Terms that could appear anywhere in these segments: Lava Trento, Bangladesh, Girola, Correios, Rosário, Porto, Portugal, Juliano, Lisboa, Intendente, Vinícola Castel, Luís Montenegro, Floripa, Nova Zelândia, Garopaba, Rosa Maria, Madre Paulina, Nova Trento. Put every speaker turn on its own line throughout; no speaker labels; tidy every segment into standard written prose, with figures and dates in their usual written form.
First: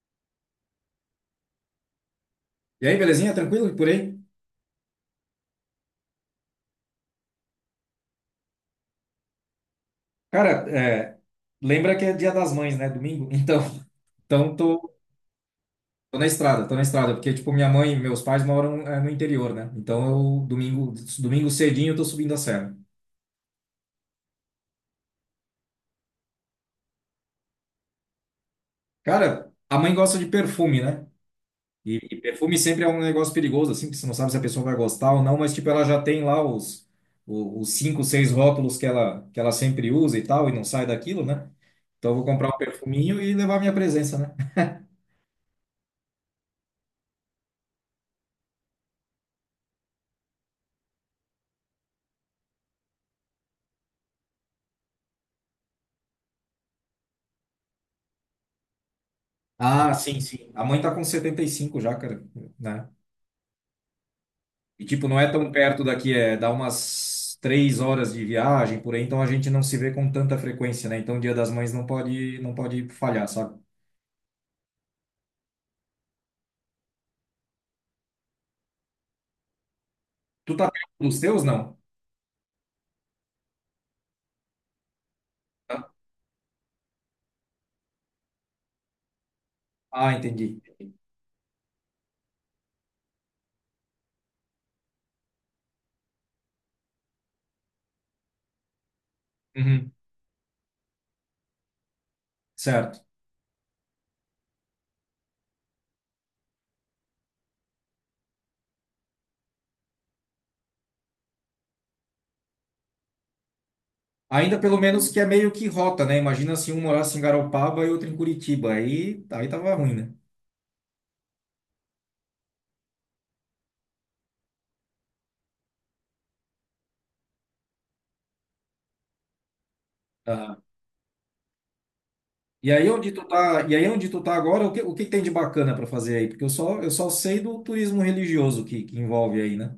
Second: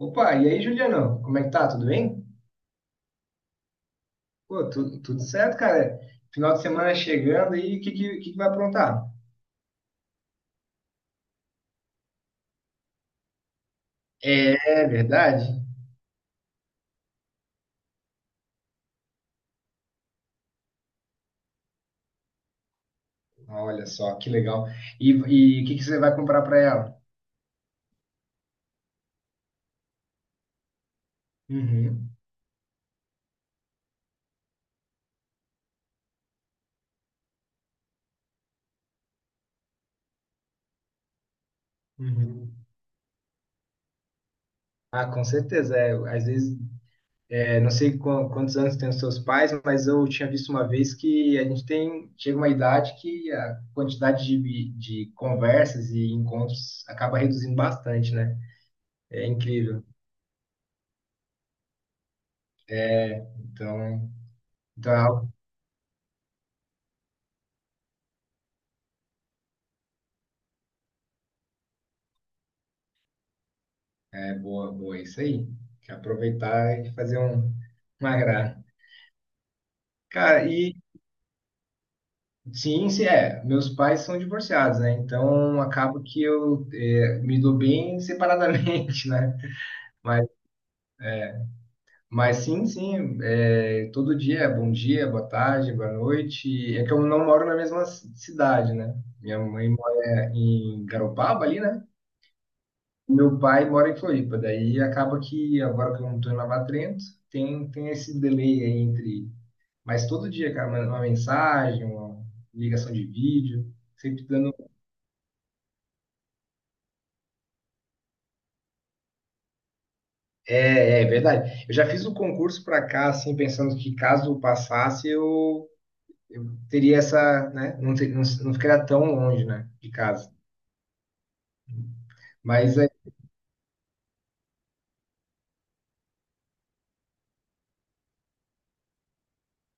Opa, e aí, Juliano? Como é que tá? Tudo bem?
E aí, belezinha? Tranquilo por aí?
Pô, tudo certo, cara. Final de semana chegando e o que que vai aprontar?
Cara, lembra que é Dia das Mães, né? Domingo? Então, então
É verdade?
tô na estrada, porque, tipo, minha mãe e meus pais moram, no interior, né? Então, eu, domingo cedinho, eu tô subindo a serra.
Olha só, que legal. E o que você vai comprar para ela?
Cara, a mãe gosta de perfume, né? E,
Uhum,
e perfume sempre é um negócio perigoso, assim, que você não sabe se a pessoa vai gostar ou não, mas, tipo, ela já tem lá os cinco, seis rótulos que ela, sempre usa e tal, e não sai daquilo, né? Então, eu vou comprar um
uhum.
perfuminho e levar minha presença, né?
Ah, com certeza. É, às vezes, é, não sei quantos anos tem os seus pais, mas eu tinha visto uma vez que a gente tem, chega uma idade que a quantidade de conversas e encontros acaba reduzindo bastante, né? É incrível.
Ah, sim, sim. A mãe tá com 75 já, cara, né?
Então,
E
então é
tipo, não
algo.
é tão perto daqui, dá umas 3 horas de viagem por aí, então a gente não se vê com tanta frequência, né? Então o Dia das Mães não pode, não pode falhar, sabe?
É boa, boa, isso aí. Que aproveitar e fazer uma graça. Cara,
Tu tá
e
perto dos teus, não?
sim, se é. Meus pais são divorciados, né? Então
Tá.
acabo que me dou bem separadamente, né?
Ah,
Mas,
entendi.
mas sim, sim, é, todo dia, é bom dia, boa tarde, boa noite. É que eu não moro na mesma cidade, né? Minha mãe
Uhum,
mora em Garopaba ali, né?
certo.
Meu pai mora em Floripa, daí acaba que agora que eu não estou em Lava Trento, tem esse delay aí entre. Mas todo dia, cara, uma mensagem, uma ligação de vídeo, sempre dando.
Ainda pelo menos que é meio que rota, né? Imagina se um morasse em Garopaba e outro em Curitiba, aí tava ruim, né?
É verdade. Eu já fiz o concurso para cá, assim, pensando que caso eu passasse, eu teria essa, né? Não, não, não ficaria tão longe, né, de casa. Mas é.
E aí onde tu tá agora, o que tem de bacana para fazer aí? Porque eu só sei do turismo religioso que envolve aí, né?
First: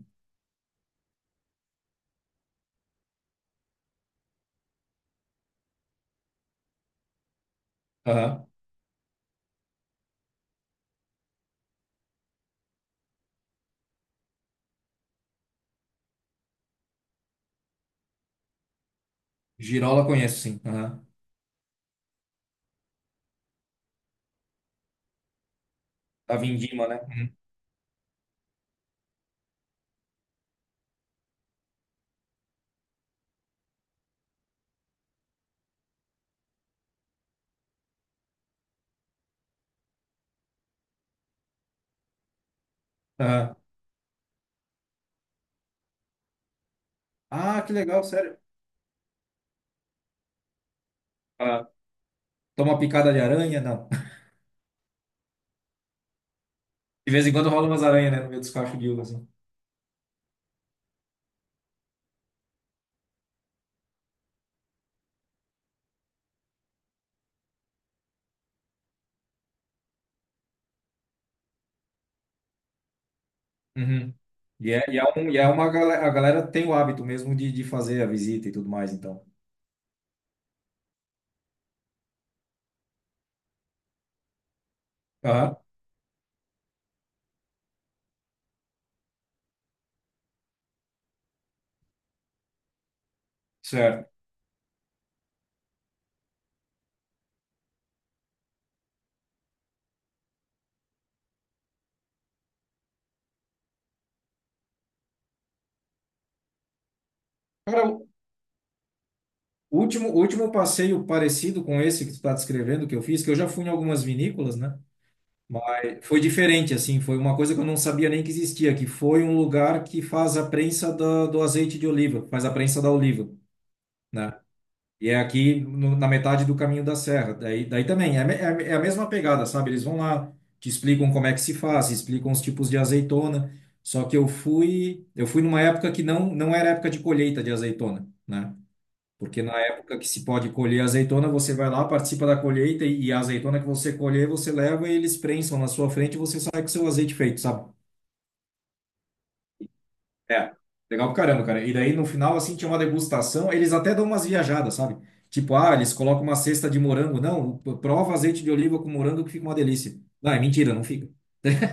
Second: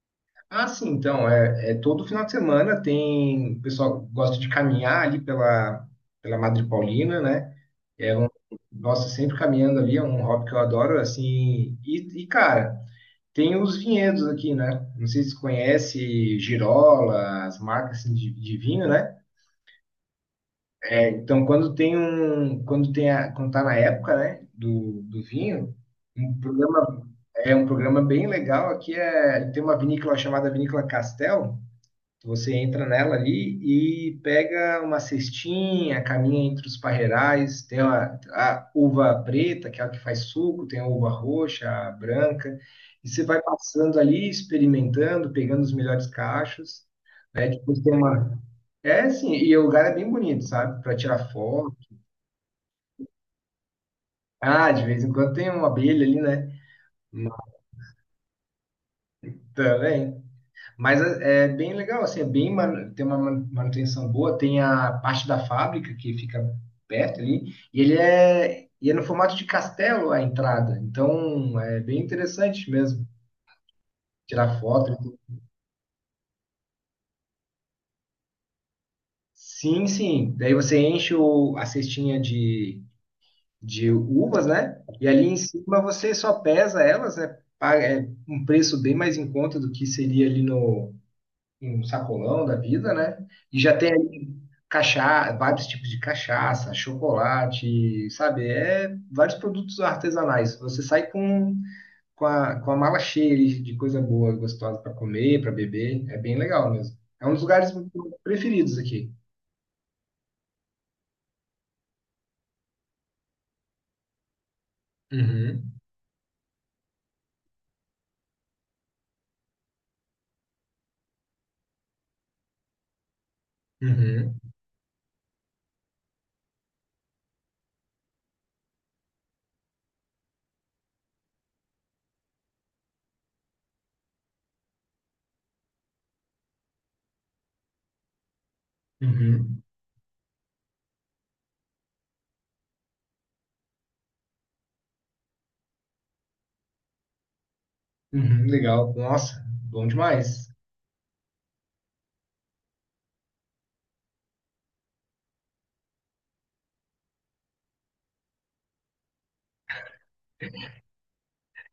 Ah, sim, então, é todo final de semana tem. O pessoal gosta de caminhar ali pela Madre Paulina, né? É um,
Aham.
Nossa, sempre caminhando ali, é um hobby que eu adoro, assim. E cara. Tem os vinhedos aqui, né? Não sei se conhece Girola, as marcas assim, de vinho, né?
Girola conheço, sim. Aham.
É, então, quando tá na época, né, do vinho, um
Tava em Dima, né?
programa
Uhum.
é um programa bem legal aqui, é, tem uma vinícola chamada Vinícola Castel, você entra nela ali e pega uma cestinha, caminha entre os parreirais, tem a uva preta, que é a que faz suco, tem a uva roxa, a branca, e você vai
Aham.
passando ali, experimentando, pegando os melhores cachos, né?
Ah, que
Depois tem
legal,
uma.
sério.
É assim, e o lugar é bem bonito, sabe? Para tirar
Aham.
foto.
Toma picada de aranha? Não.
Ah, de vez em quando tem uma abelha ali, né?
De vez em quando rola umas aranhas, né? No meio dos cachos de uva, assim.
Também. Mas é bem legal, assim, é bem tem uma manutenção boa, tem a parte da fábrica que fica perto ali, e é no formato de castelo a entrada, então é bem interessante mesmo
Uhum.
tirar
E é, e é,
foto.
um, e é uma galera, a galera tem o hábito mesmo de fazer a visita e tudo mais, então.
Sim, sim, daí você enche a cestinha de uvas, né? E ali em
Aham.
cima você só pesa elas, né? Paga, é um preço bem mais em conta do que seria ali no, um sacolão da vida, né? E já tem
Certo.
aí cachaça, vários tipos de cachaça, chocolate, sabe? É vários produtos artesanais. Você sai com a mala cheia de coisa boa, gostosa para comer, para beber. É bem legal mesmo. É um dos lugares
Cara,
preferidos aqui.
O último passeio parecido com esse que tu tá descrevendo, que eu fiz, que eu já fui em algumas vinícolas, né?
Uhum,
Mas foi diferente, assim, foi uma coisa que eu não sabia nem que existia, que foi um lugar que faz a prensa da- do azeite de oliva, faz a prensa da oliva, né?
uhum,
E é aqui no- na metade do caminho da serra. Daí também, é a mesma pegada, sabe? Eles vão lá, te explicam como é que se faz, explicam os tipos de azeitona. Só que eu fui numa época que não, não era época de colheita de azeitona, né? Porque na
uhum,
época que se pode colher azeitona, você vai lá, participa da colheita e a azeitona que você colher, você leva e eles prensam na sua frente e você sai com seu azeite feito, sabe?
uhum. Legal. Nossa, bom demais.
É. Legal pra caramba, cara. E daí no final, assim, tinha uma degustação, eles até dão umas viajadas, sabe? Tipo, ah, eles colocam uma cesta de morango. Não, prova azeite de oliva com morango que fica uma delícia. Não, é mentira, não fica.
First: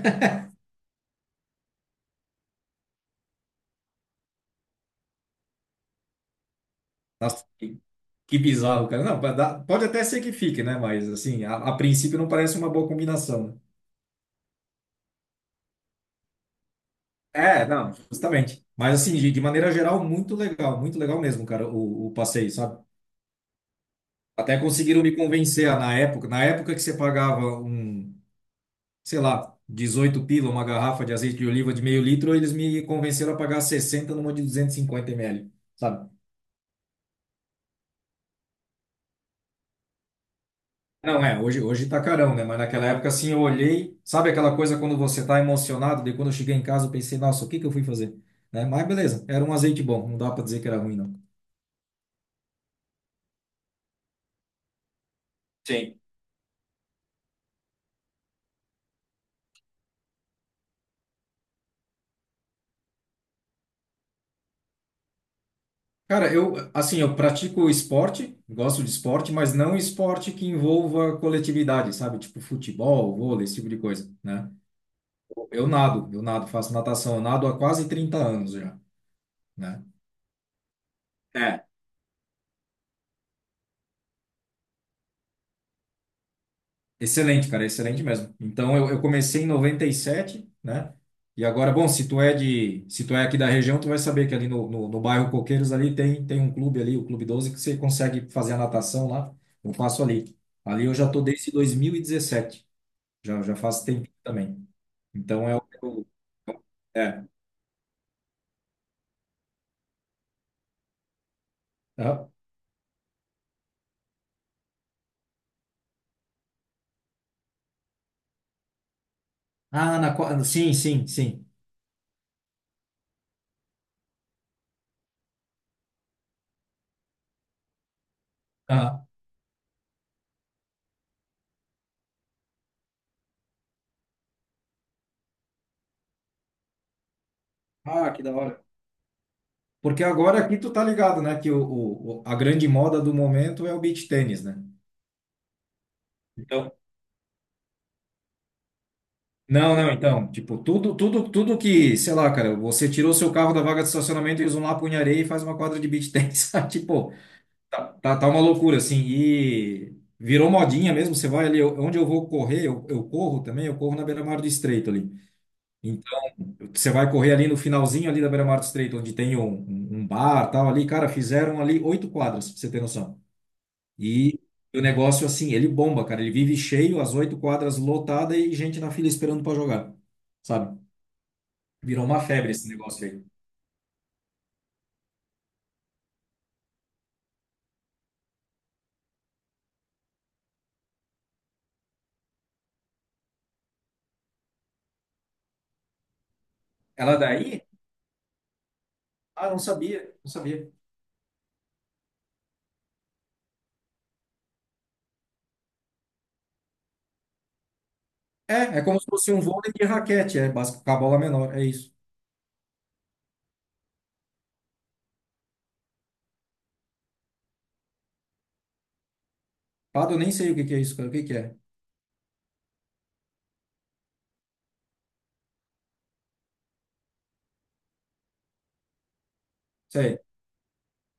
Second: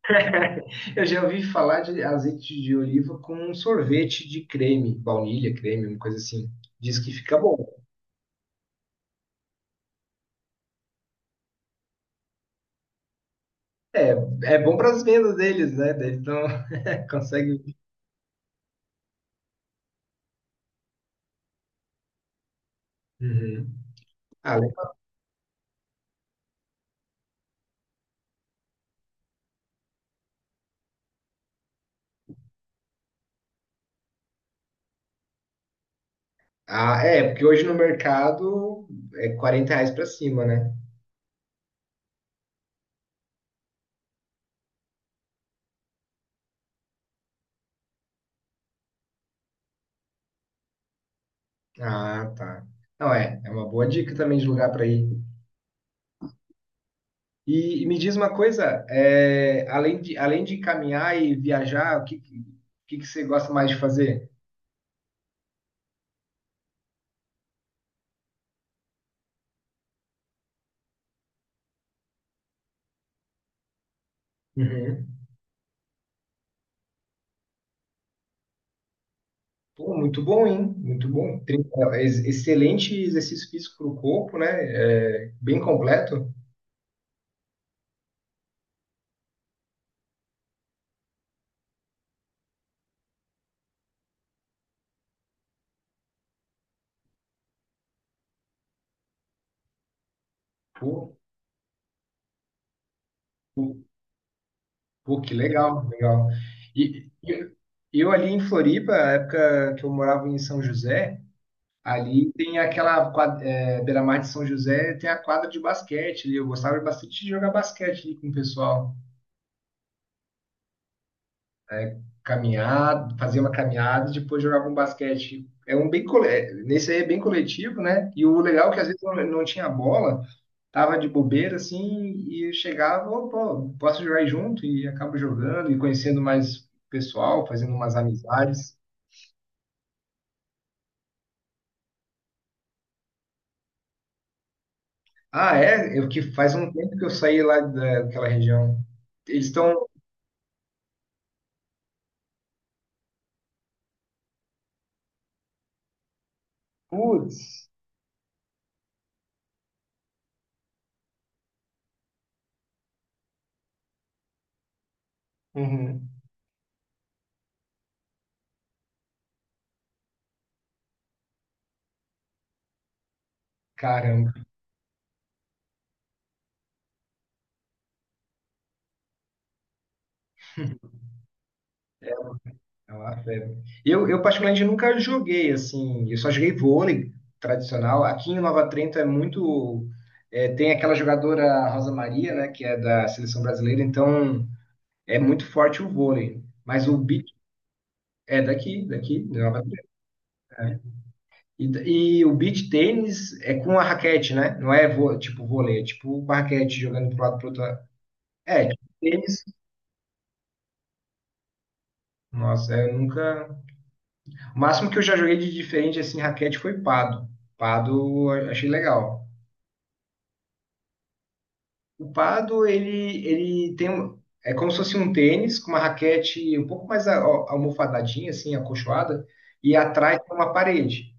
Eu já ouvi falar de azeite de oliva com um sorvete de creme, baunilha, creme, uma coisa assim. Diz que fica
Nossa,
bom.
que bizarro, cara. Não, dá- pode até ser que fique, né? Mas, assim, a princípio não parece uma boa combinação, né?
É, é bom para as vendas deles, né? Daí eles não conseguem.
É, não, justamente. Mas assim, de maneira geral, muito legal mesmo, cara, o passeio, sabe?
Uhum. Ah,
Até
le-
conseguiram me convencer ah, na época que você pagava um, sei lá, 18 pila, uma garrafa de azeite de oliva de meio litro, eles me convenceram a pagar 60 numa de 250 ml, sabe?
ah, é, porque hoje no mercado é R$ 40 para cima, né?
Não, hoje tá carão, né? Mas naquela época, assim, eu olhei, sabe aquela coisa quando você tá emocionado, daí quando eu cheguei em casa, eu pensei, nossa, o que que eu fui fazer? Né? Mas beleza, era um azeite bom, não dá pra dizer que era ruim, não.
Ah, tá. Não, é uma boa dica também de lugar para ir.
Sim.
E me diz uma coisa, é, além de caminhar e viajar, o que que você gosta mais de fazer?
Cara, assim, eu pratico esporte, gosto de esporte, mas não esporte que envolva coletividade, sabe? Tipo futebol, vôlei, esse tipo de coisa, né?
Uhum.
Eu nado, faço natação, eu nado há quase 30 anos já, né?
Pô, muito bom, hein? Muito bom.
É,
Excelente exercício físico para o corpo, né? É, bem completo.
Excelente, cara, excelente mesmo. Então, eu comecei em noventa e sete, né? E agora, bom, se tu é aqui da região, tu vai saber que ali no bairro Coqueiros ali tem um clube ali, o Clube 12 que você consegue fazer a natação lá. Eu faço ali. Ali eu já
Pô,
tô desde 2017. Já, já faz tempo também.
pô, que
Então
legal, legal. E,
É.
e eu ali em Floripa, na época que eu morava em São José, ali
Aham.
tem aquela quadra, é, beira-mar de São José, tem a quadra de basquete ali. Eu gostava bastante de jogar basquete ali com o pessoal.
Ah, sim, sim, sim.
Caminhar, fazer uma caminhada e depois jogava um basquete. É, nesse aí é bem coletivo, né? E o legal é que às vezes
Aham.
não tinha bola. Tava de bobeira assim e eu chegava: "Ô, pô, posso jogar junto?" E acabo jogando e conhecendo mais pessoal, fazendo umas
Ah, que da hora.
amizades.
Porque agora aqui tu tá ligado, né? Que a grande moda do momento é o beach tênis, né?
Ah, é? Eu que faz um
Então.
tempo que eu saí lá daquela região. Eles
Não,
estão.
não, então. Tipo, tudo, tudo, tudo que, sei lá, cara, você tirou seu carro da vaga de estacionamento e usa um lapo em areia e faz uma quadra de beach tênis. sabe? Tipo,
Putz!
tá, tá, tá uma loucura, assim. E virou modinha mesmo. Você vai ali, onde eu vou correr, eu corro também, eu corro na beira-mar do estreito ali.
Uhum.
Você vai correr ali no finalzinho ali da Beira-Mar do Estreito, onde tem um bar, tal ali, cara, fizeram ali oito quadras, pra você ter noção.
Caramba,
E o negócio assim, ele bomba, cara, ele vive cheio, as oito quadras lotada e gente na fila esperando para jogar, sabe? Virou
é
uma febre esse
é
negócio aí.
uma febre. Eu particularmente nunca joguei assim, eu só joguei vôlei tradicional. Aqui em Nova Trento é muito. É, tem aquela jogadora Rosa Maria, né, que é da seleção brasileira, então. É muito forte o vôlei, mas o
Ela
beach
daí?
é daqui, daqui, de
Ah, não
Nova Zelândia,
sabia, não sabia.
né? E o beach tênis é com a raquete, né? Não é tipo vôlei, é tipo com a raquete jogando pro lado pro outro lado. É,
É
tipo
como se fosse um
tênis.
vôlei de raquete, básico, com a bola menor, é isso.
Nossa, eu nunca. O máximo que eu já joguei de diferente assim, raquete foi pado. Pado eu achei legal.
Pado, eu nem sei o que que é isso, cara, o que que é?
O pado, ele é como se fosse um tênis com uma raquete um pouco mais almofadadinha assim, acolchoada, e atrás
Sei.
tem uma parede.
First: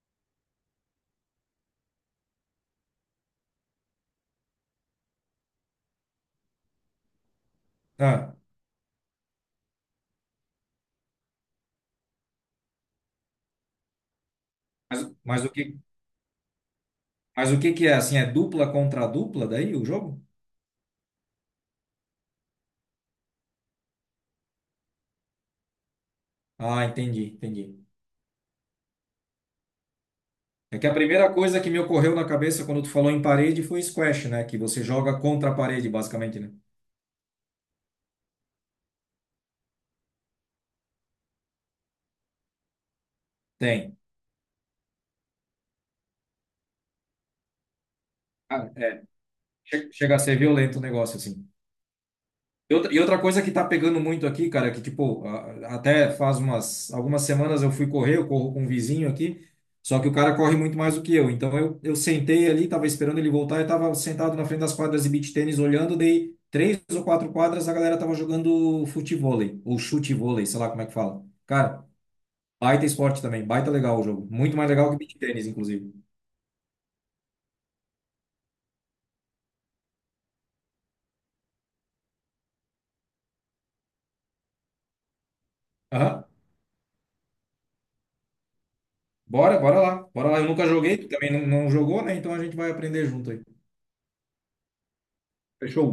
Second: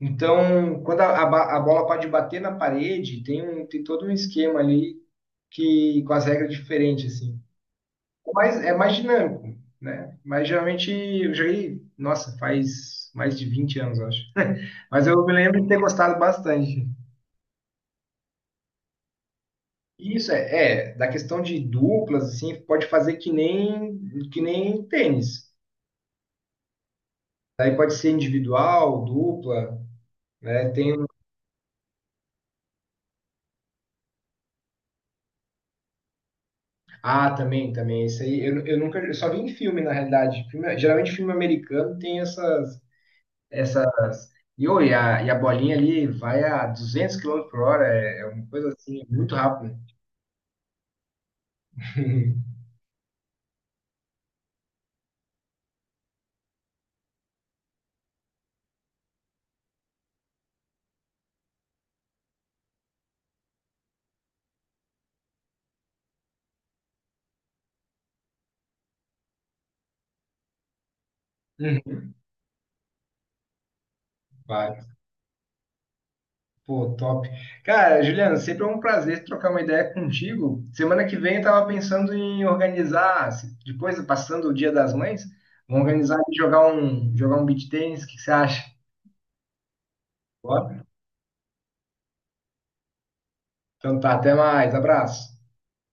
Então, quando a bola pode bater na parede, tem todo um esquema ali, que com as regras diferentes, assim.
Ah,
Mas é mais dinâmico, né? Mas geralmente eu joguei, nossa, faz mais de 20 anos, eu acho. Mas
mas,
eu me
mas o
lembro de
que,
ter gostado bastante.
mas o que que é assim? É dupla contra dupla daí o
E
jogo?
isso da questão de duplas, assim, pode fazer que nem tênis.
Ah, entendi,
Daí
entendi.
pode ser individual, dupla, né?
É que a
Tem.
primeira coisa que me ocorreu na cabeça quando tu falou em parede foi squash, né? Que você joga contra a parede, basicamente, né?
Ah, também, também. Isso aí, eu nunca, eu só vi em filme, na realidade. Geralmente filme americano tem essas,
Tem.
essas. E, ô, e a bolinha ali vai a 200 km/h, é uma coisa
Ah, é.
assim, muito rápida.
Chega a ser violento o negócio, assim. E outra coisa que tá pegando muito aqui, cara, que tipo, até faz umas algumas semanas eu fui correr, eu corro com um vizinho aqui, só que o cara corre muito mais do que eu. Então eu sentei ali, tava esperando ele voltar, eu tava sentado na frente das quadras de beach tênis olhando, dei três ou quatro quadras, a galera tava jogando futevôlei, ou chutevôlei, sei lá como é que fala. Cara,
Uhum,
baita esporte também, baita legal o jogo. Muito mais
vai.
legal que beach tênis, inclusive.
Pô, top. Cara, Juliano, sempre é um prazer trocar uma ideia contigo. Semana que vem eu tava pensando em organizar, depois, passando o Dia das Mães, vamos organizar
Aham.
e jogar um beach tennis, o que que você acha?
Bora, bora lá. Bora lá. Eu nunca
Bora?
joguei, tu também não, não jogou, né? Então a gente vai aprender junto aí.
Então tá, até mais, abraço.
Fechou?